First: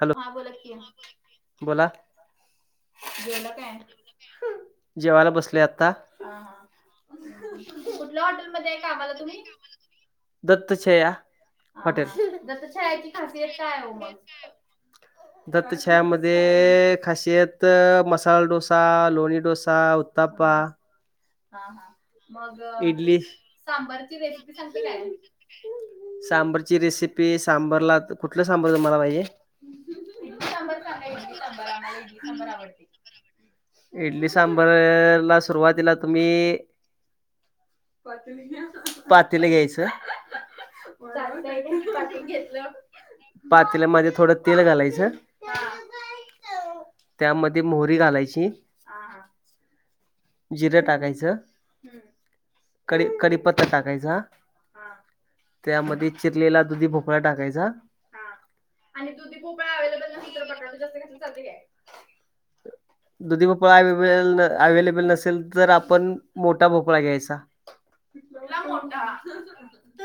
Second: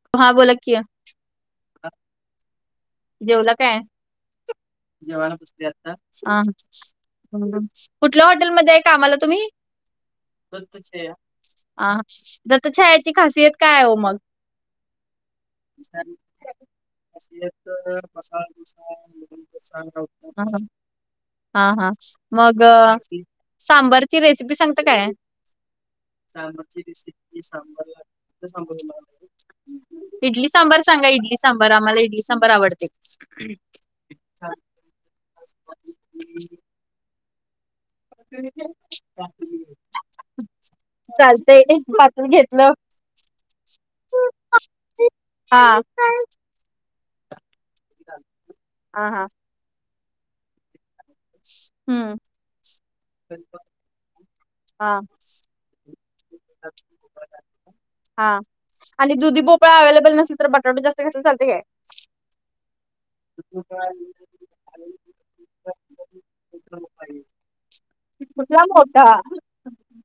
Hello हा बोला की बोला जेवला काय? जेवायला बसलोय आता कुठल्या हॉटेलमध्ये आहे कामाला तुम्ही? दत्त दत्तछया छाया. हा आ हॉटेल दत्त छायाची खासियत काय हाय ओ मग? दत्त छायामध्ये खासियत त मसाला डोसा लोणी डोसा उत्ताप्पा हा हा मग इडली सांबरची रेसिपी सांगता काय? सांबरची रेसिपी सांबरला कुठलं सांबर तुम्हाला पाहिजे? इडली सांबार सांगा इडली सांबार आम्हाला इडली सांबार आवडते इडली सांबर ला सुरुवातीला तुम्ही पातेलं घ्यायचं पातेल चालतंय पातून घेतलं पातेल्या मध्ये थोडं तेल घालायचं हा हा त्यामध्ये मोहरी घालायची हा हा जिरं टाकायचं हम्म कढी, कढीपत्ता टाकायचा. हा. त्यामध्ये चिरलेला दुधी भोपळा टाकायचा. हा आणि दुधी भोपळा अव्हेलेबल नसेल तर, बटाटा जास्त घातलं चालते काय? दुधी भोपळा यई वेल अवेलेबल नसेल- तर आपण मोठा भोपळा घ्यायचा. केवढा मोठा? द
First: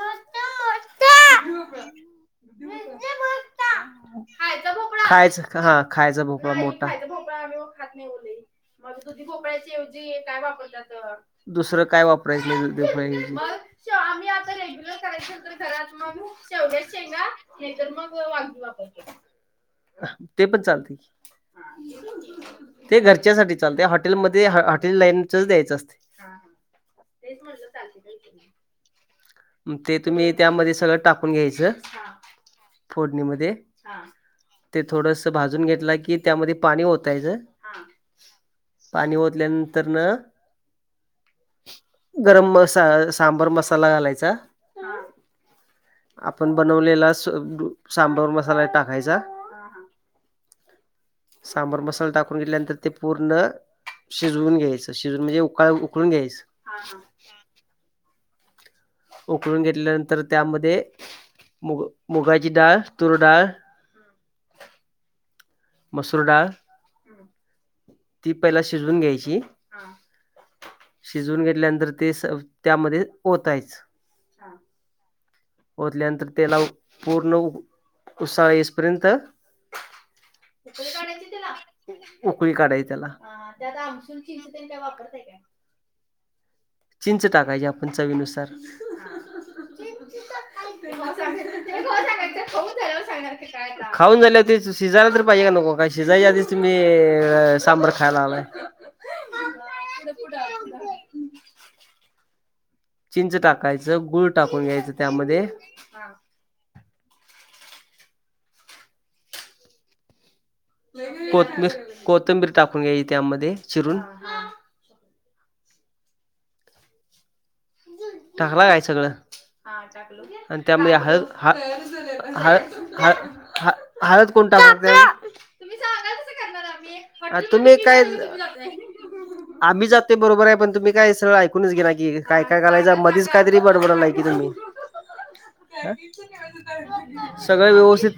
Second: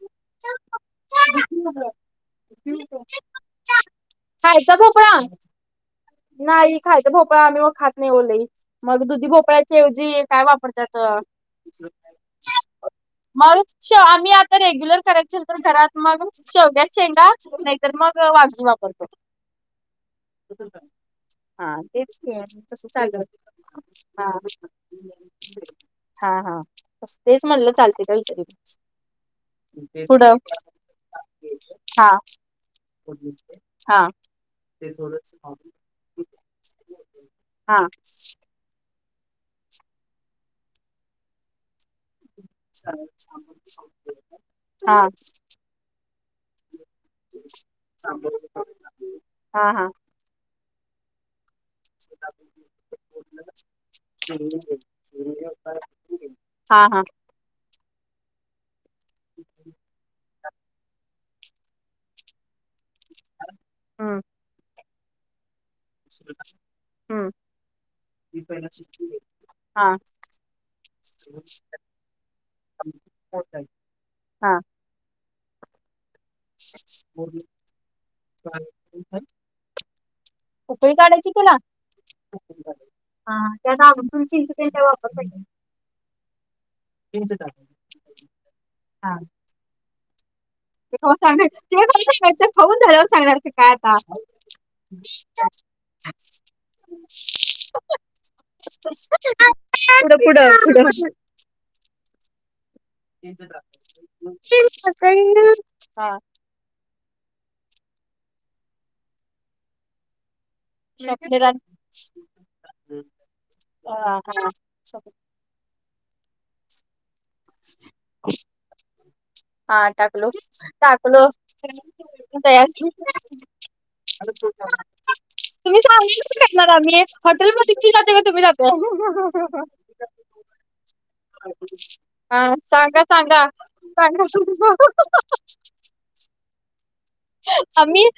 खायचा भोपळा? खायचा हा. खायच भोप - नाही खायचा भोपळा आम्ही ओ खात नाही लई. मग दुधी भोपळ्याच्या ऐव- -जी काय वापरत्यात? दुसरं काय वापरायचं नाही दुधी भोपळ्याऐवजी. मग माई [unintelligible] आम्ही आता रेग्युलर- करायच तर घरात मग, शेवग्याच्या शेंगा नाहीतर मग [unintelligible] वापरतो. ते पण चालते. हा. तेच कि. कस चालू ए? हा. ते लाईनच द्यायचं असतए. हा हा. तेच म्हटलं चालते का विचारू. ते तुम्ही त्यामध्ये सगळं टाकून घ्यायचं. हा फोडणीमध्ये, हा हां. ते थोडस भाजून घेतल की त्यामध्ये पाणी हा ओतायच- पाणी ओतल्यानंतर ना? गरम- मसा सांबर मसाला घालायचा. हा. आपण बनवलेला स उ सांबार मसाला टाकायचा. हा हा सांबार मसाला टाकून घेतल्यावर ते पूर्ण- शिजवून घ्यायच. शिजवून म्हणजे उकळ उकळून घ्यायचं. हा हा उकळून घेतल्यानंतर, त्यामध्ये मुग मुगाची डाळ, तूरडाळ- हा. मसूर डाळ हम्म. ती पहिला शिजवून घ्यायची- हा शिजवून घेतल्यानंतर ते स त्यामध्ये ओतायच. हा. ओतल्यानंतर त्याला पूर्ण उसाळ येईसपर्यंत - उकळी काढायची त्याला? उकळी काढायची. [unintelligible] चिंच टाकायची आपण चवीनुसार. हा ते कवा सांगायचं ते कवा सांगायचं खाऊन झाल्यावर सांगणार का की काय आता. खाऊन झाल्यावरतीच - शिजायला तर पाहिेजे का नको? काय शिजायच्या आधीच तुम्ही सांबार खायला लागलाय. पुढ पुुढ. पुढ चिंच टाकायचं. गुळ टाकून घ्यायचं त्यामध्ये- हा स्वप्नील आणि कोथंबीर, कोथंबीर टाकून घ्यायची त्यामध्ये चिरून. हा हा हो टाकला काय सगळं? हां. टाकलं. आणि त्यामधे हळद टाकलो ह ह तयार ह ह- हळद कोण [unintelligible] तुम्ही सांगा कशी टाकणार आम्ही? हॉटेल मध्ये तुम्ही ति काय जाते का तुम्ही जाता? ते बरोबर आहे. पण तुम्ही काय, सगळं ऐकूनच घेईना की? हा काय काय घालायच- सांगा उगीच सांगा काहीतरी बडबडायलाय की तुम्ही. सांगा सगळ आम्ही व्यवस्थित-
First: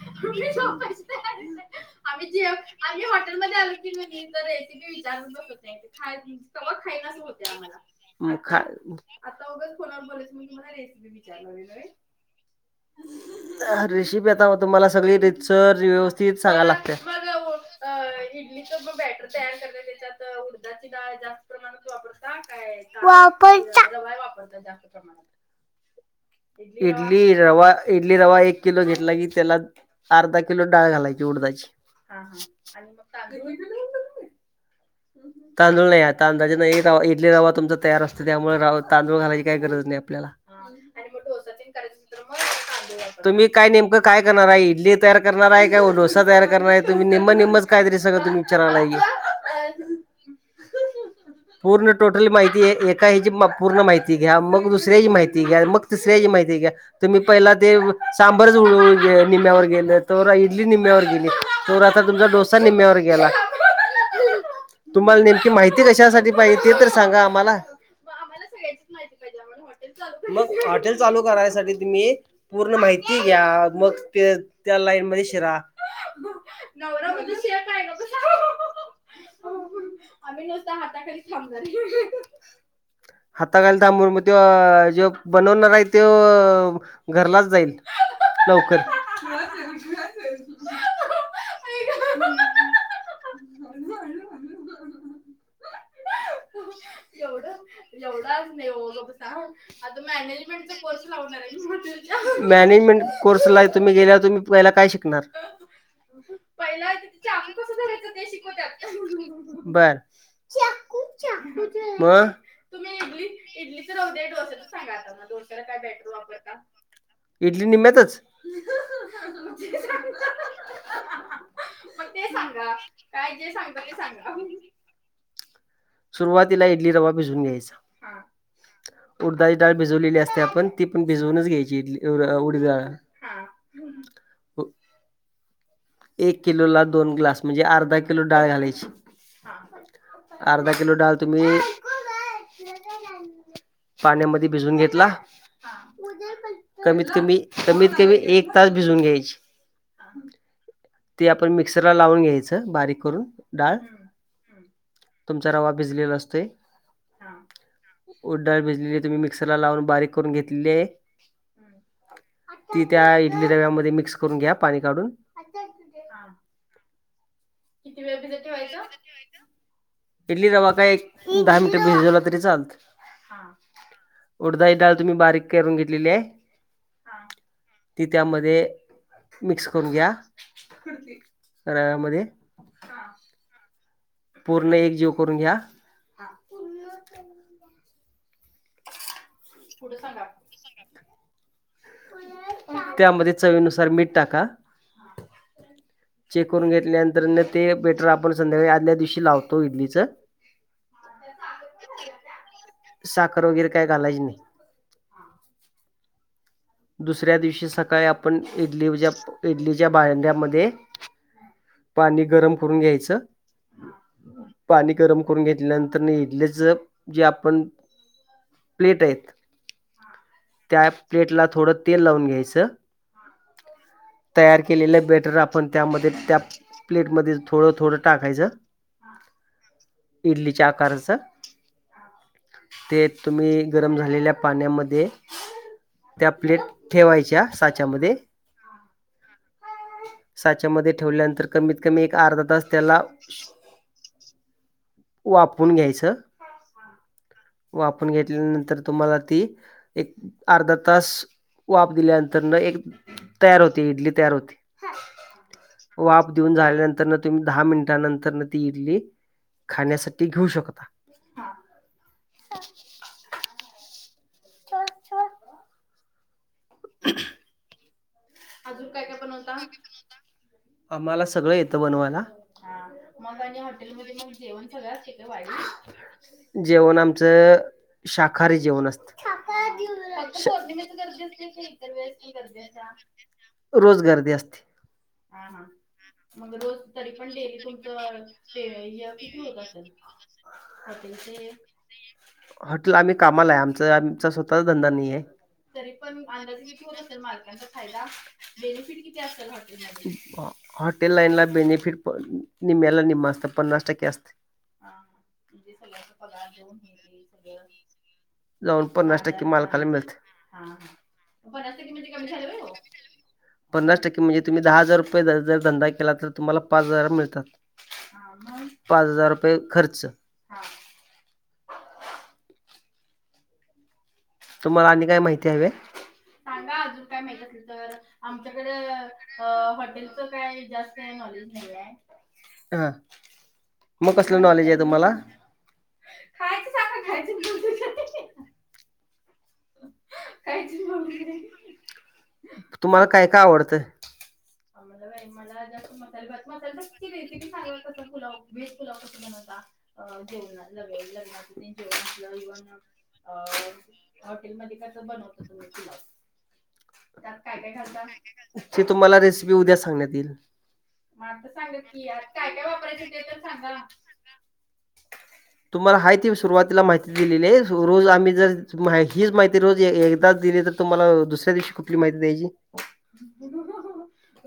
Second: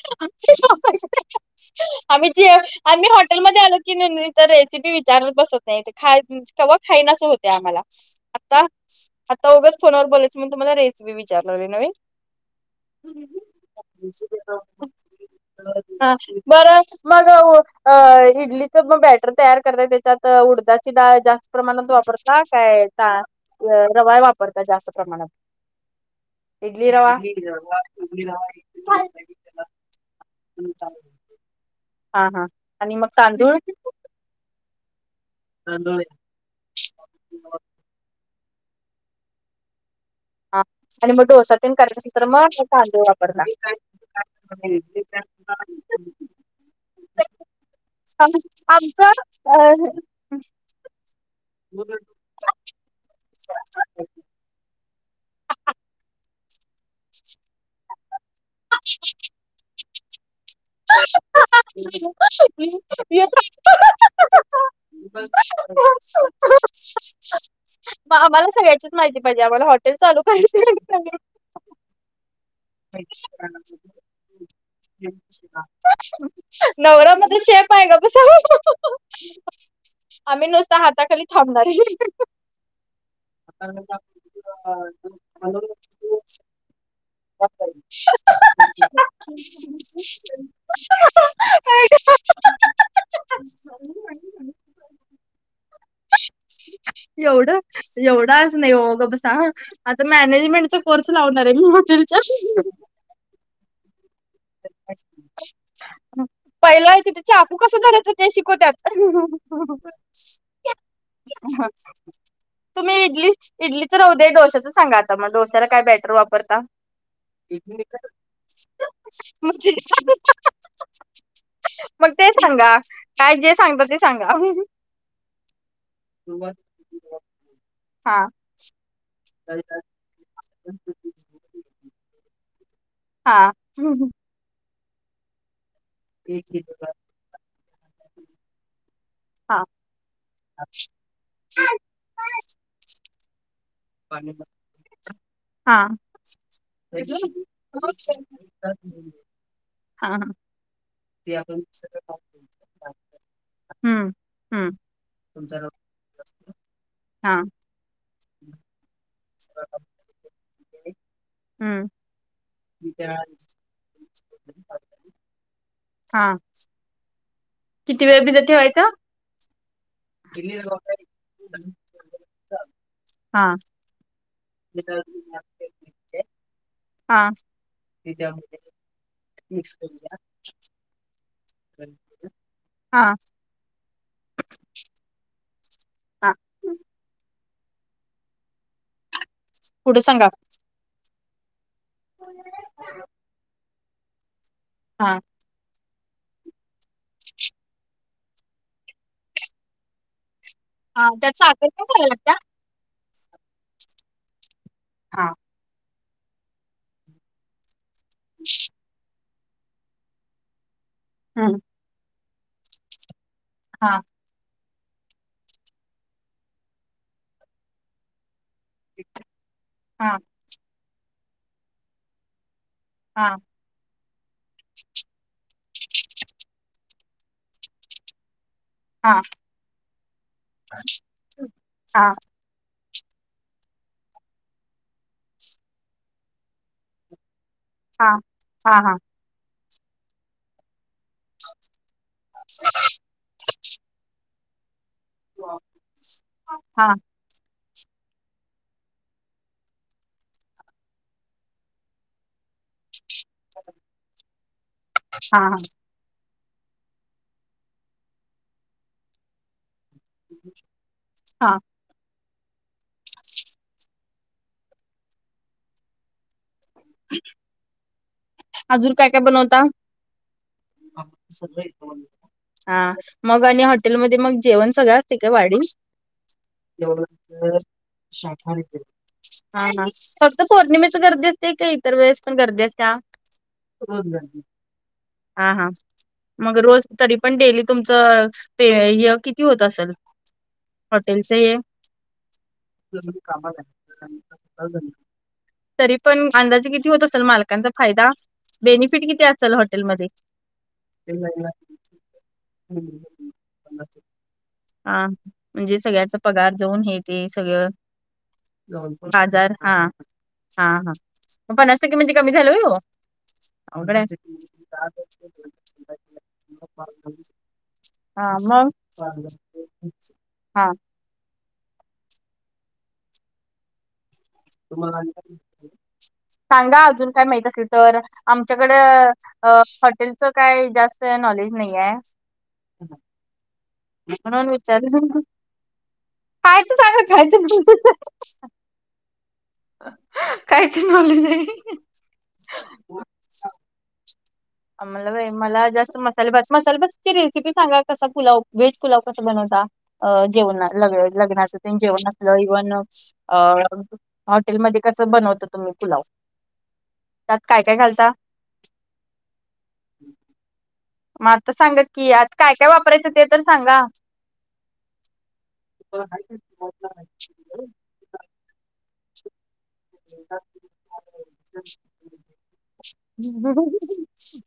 आम्ही जे. आम्ही हॉटेलमध्ये आलो की नाही तर रेसिपी विचारत बसू काय? ते खाय- कवा खाईन आस होतय आम्हाला. खा आत्ता - ता उगाच फोनवर बोलायच म तुम्हाला रेसिपी विचार ला नवीन. ह. रेसिपी आता तुम्हाला सगळी रितसर व्यवस्थित सांगायला बर लागते. मग- आ. इडलीचं मग बॅटर तयार करताय त्याच्यात उडदाची डाळ जास्त प्रमाणात वापरता काय? ता? तांदूळ रवा वापर- ता जास्त प्रमाणात इडली रवा रवा इडली रवा एक किलो घेतला की त्याला अर्धा किलो डाळ घालायची उडदाची हा हा आणि मग तांदूळ तांदूळ नाही आत. तांदळाचा रवा इडले रवा तुमचा तयार असत त्यामुळे राव तांदूळ घायची काही गरज नाही आपल्याला हा आणि मग डोसातेन करासाठी तर मग तांदूळ तुम्ही काय वापरता. नेमकं काय करणार आहे इडली तयार करणार आहे का डोसा तयार करणार तुम्ही निम्मा नीमच काय तरी सगळ तुम्ही अ. विचारालाय. पूर्ण टोट माहिती आहे एका ह्याची पूर्ण माहिती घ्या मग दुसऱ्याची माहिती घ्या मग तिसऱ्याची माहिती घ्या. तुम्ही पहिला ते सांबरच निम्यावर गेलं. तर इडली निम्म्यावर गेली त आता तुमचा डोसा निम्यावर गेला. [unintelligible] तुम्हाला नेमकी माहिती कशासाठी पाहिजे ते तर सांगा आम्हाला मग आम्हाला सगळ्याचीच माहिती पाहिजे आम्हाला हॉटेल चालू करायचय. मग हॉटेल चालू करायसाठी तुम्ही पूर्ण माहिती घ्या मग ते त्या लाईन ह. मध्ये शिरा नवरा माझा शेफ आहे गप बसा. आम्ही नुसता हाताखाली थांबणार आहे. हाता घायला थांबून मग त्यो जे बनवणार आहे त्यो हो. आई ग. हो. [unintelligible] एवढं एवढं आस नाही हो गंप बसा आता मॅनेजमेंटचा कोर्स लावणार आहे मी हॉटेल. मॅनेजमेंट कोर्स ला तुम्ही गेल्या तुम्ही पयला काय शिकणार. पहिला क त्या चाकू कसा धरयचा ते शिकवतत. बर [unintelligible] तुम्ही इडली इडलीचं राहूद्या डोश्याचं सांगा आता मग डोश्याला काय बेटर वापरता. इडली निम्यातच [unintelligible] मग ते सांगा काय जे सांगत ते सांगा. सुरुवातीला इडली रवा भिजून घ्यायचा हा उडदाची डाळ भिजवलेली असते आपण ती पण भिजवूनच घ्यायची इ उड उडीत डाळ हा ह् ह. एक किलो ला दोन ग्लास म्हणजे अर्धा किलो डाळ घालायची. हा अर्धा किलो डाळं तुम्ही पाण्यामध्ये भिजून घेतला. हा हा कमीत कमी कमीत कमी एक तास भिजून घ्यायची. हा हा. ते आपण मिक्सरला लावून घ्यायचं बारीक करून डाळ हम्म हम्म तुमचा रवा भिजलेला असते. हा उड्डाळ भिजली तुम्ही मिक्सर ला लावून बारीक करून घेतली आहे. हम्म ती त्या इडली रव्यामध्ये मिक्स करून घ्या पाणी काढून हा. किती वेळ भिजत ठेवायचं. पेली रवा काय एक दहा मिनट भिजवला तरी चालत. हा उडा ह डाळ तुम्ही बारीक करून घेतलेली आहे. हा ती त्यामध्ये मिक्स करून घ्या. रव्यामध्ये. हा. पूर्ण एक जीव करून घ्या. हा. पुढ सांगा त्यामध्ये चवीनुसार मीठ. टाका. हा. चेक करून घेतल्यानंतर ते बेटर आपण संध्याकाळी आदल्या दिवशी लावतो इडलीचं. हा त्यात साखर पण घालाय लागत्या. साखर वगैरे काय घालायची नाही. हा. दुसऱ्या दिवशी सकाळी आपण इडलीवजा, इडलीच्या भांड्यामध्ये हम्म. पाणी गरम करून घ्यायचं. हां. पाणी गरम करून घेतल्यानंतर न इडलीच, जे आपण प्लेट आहेत, हा त्या प्लेटला थोडं तेल लावून घ्यायचं. हा. तयार केलेलं बेटर आपण त्यामध्ये त्या प्लेट मध्येच थोडं थोडं टाकायचं. हा हा इडलीच्या आकाराच. हा ते तुम्ही गरम झालेल्या पाण्यामध्ये त्या प्लेट, ठेवायच्या हा साच्यामध्ये. हा साच्यामध्ये ठेवल्यानंतर कमीत कमी एक अर्धा तास त्याला [inaudible] वापून घ्यायच. हा हा वापून घेतल्यानंतर तुम्हाला ती, एक अर्धा तास. वाफ दिल्यानंतर न एक, तयार होती इडली तयार होती. हा. वाफ देऊन झाल्यानंतर तुम्ही दहा मिनिटानंतर ती इडली खाण्यासाठी घेऊ शकता. हा. [unintelligible] [unintelligible] अजून काय काय बनवता काय काय बनवता. आम्हाला सगळं येत बनवायला, हा मग कणी आणि हॉटेल मध्ये हॉटेलमध्ये मग जेवणं जेवण सगळ सगळं असते काय वाडी असतय [unintelligible] जेवण आमचं, शाकाहारी जेवण असतय, हा शाकाहारी हा जेवण फक्त पौर्णिमेच गर्दी असत्या का इतर वेळेस पण गर्दी असतया. रोज गर्दी असती. हा हा. मग रोज तरी पण डेली तुमचं, हे हॉटेलच [unintelligible] हे [unintelligible] हॉटेल आम्ही कामाला आहे आमच आमच स्वतःचा धंदा नाही आहे. तरी पण अंदाजे किती होत असेल मालकांचा फायदा. बेनिफिट किती असतय हॉटेल लाईनला, हॉटेल लाईन ला बेनिफिट पण निम्म्याला निम्मा असत पन्नास टक्के असतय. हा, म्हणजे सगळ्याच पगार जाऊन हे ते सगळं. जाऊन पन्नास टक्के बाजार हा, मालकाला मिळते. हा हा, पन्नास टक्के म्हणजे कमी झालं होय ओ. ऑर्डर पन्नास टक्के यायचे, म्हणजे तुम्ही दहा हजार रुपये जर धंदा केला तर तुम्हाला पाच हजार [unintelligible] मिळतात. हा मग, पाच हजार रुपये खर्च [unintelligible] हा. तुम्हाला आणि काय माहिती हावी हाय. सांगा अजून काय माहित असल तर आमच्याकड हॉटेलचं काय जास्त त नॉलेज नाही आहे. हा, म कसलं म्हणून नॉलेज आहे विचारलं. तुम्हाला? खायचं सांग खायचं. खायचं नॉलेज आहे. तुम्हाला काय काय आवडतं. मला मला जास्त मसाले मसाले बसची रेसिपी सांगा, कसा पुलाव व्हेज पुलाव कसा बनवता. अं जेवण ल लग्नाच ते जेवण असलं इव्हन अ हॉटेलमध्येध्ये कसं बनवत तुम्ही पुलाव त्यात काय काय घालता. ती तुम्हाला रेसिपी उद्या सांगण्यात येईल. मग आता सांगत की आता काय काय वापरायचं ते तर सांगा. तुम्हाला हय ती सुरुवातीला माहिती दिलेली आहे रोज आम्ही जर हीच माहिती रोज एकदाच दिली तर तुम्हाला दुसऱ्या दिवशी कुठली माहिती द्यायची.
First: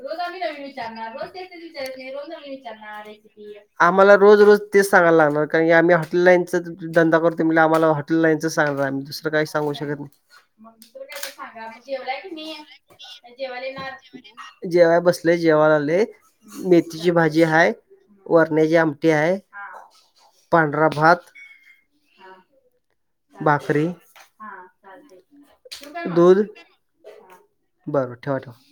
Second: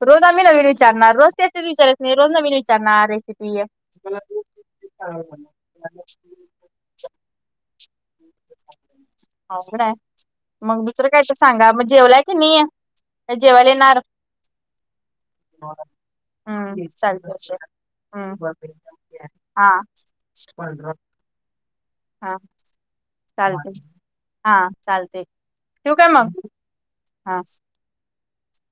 रोज आम्ही नवीन विचारणार रोज तेच तेच विचारायच नाही रोज नवीन विचारणार रेसिपी आम्हाला रोज रोज तेच सांगायला लागणार. कारण आम्ही हॉटेल लाईनचा धंदा करतो, आम्हाला हॉटेल लाईनच सांगणार, आम्ही दुसरं काही सांगू अवघड हाय. शकत नाही. मग तु दुसरं काय तर सांगा मग जेवलाय की नाही? म जेवायला जेवालेणार येणार जवा जेवय बसले जेवायला आले हम्म मेथीची चालतंय भाजी आहेाय. हम्म वरण्याची आमटी आहे हा पांढरा भात हा. चालते भाकरी हा चालते ठेवू काय मग हा. बरोबर ठेवा ठेवा.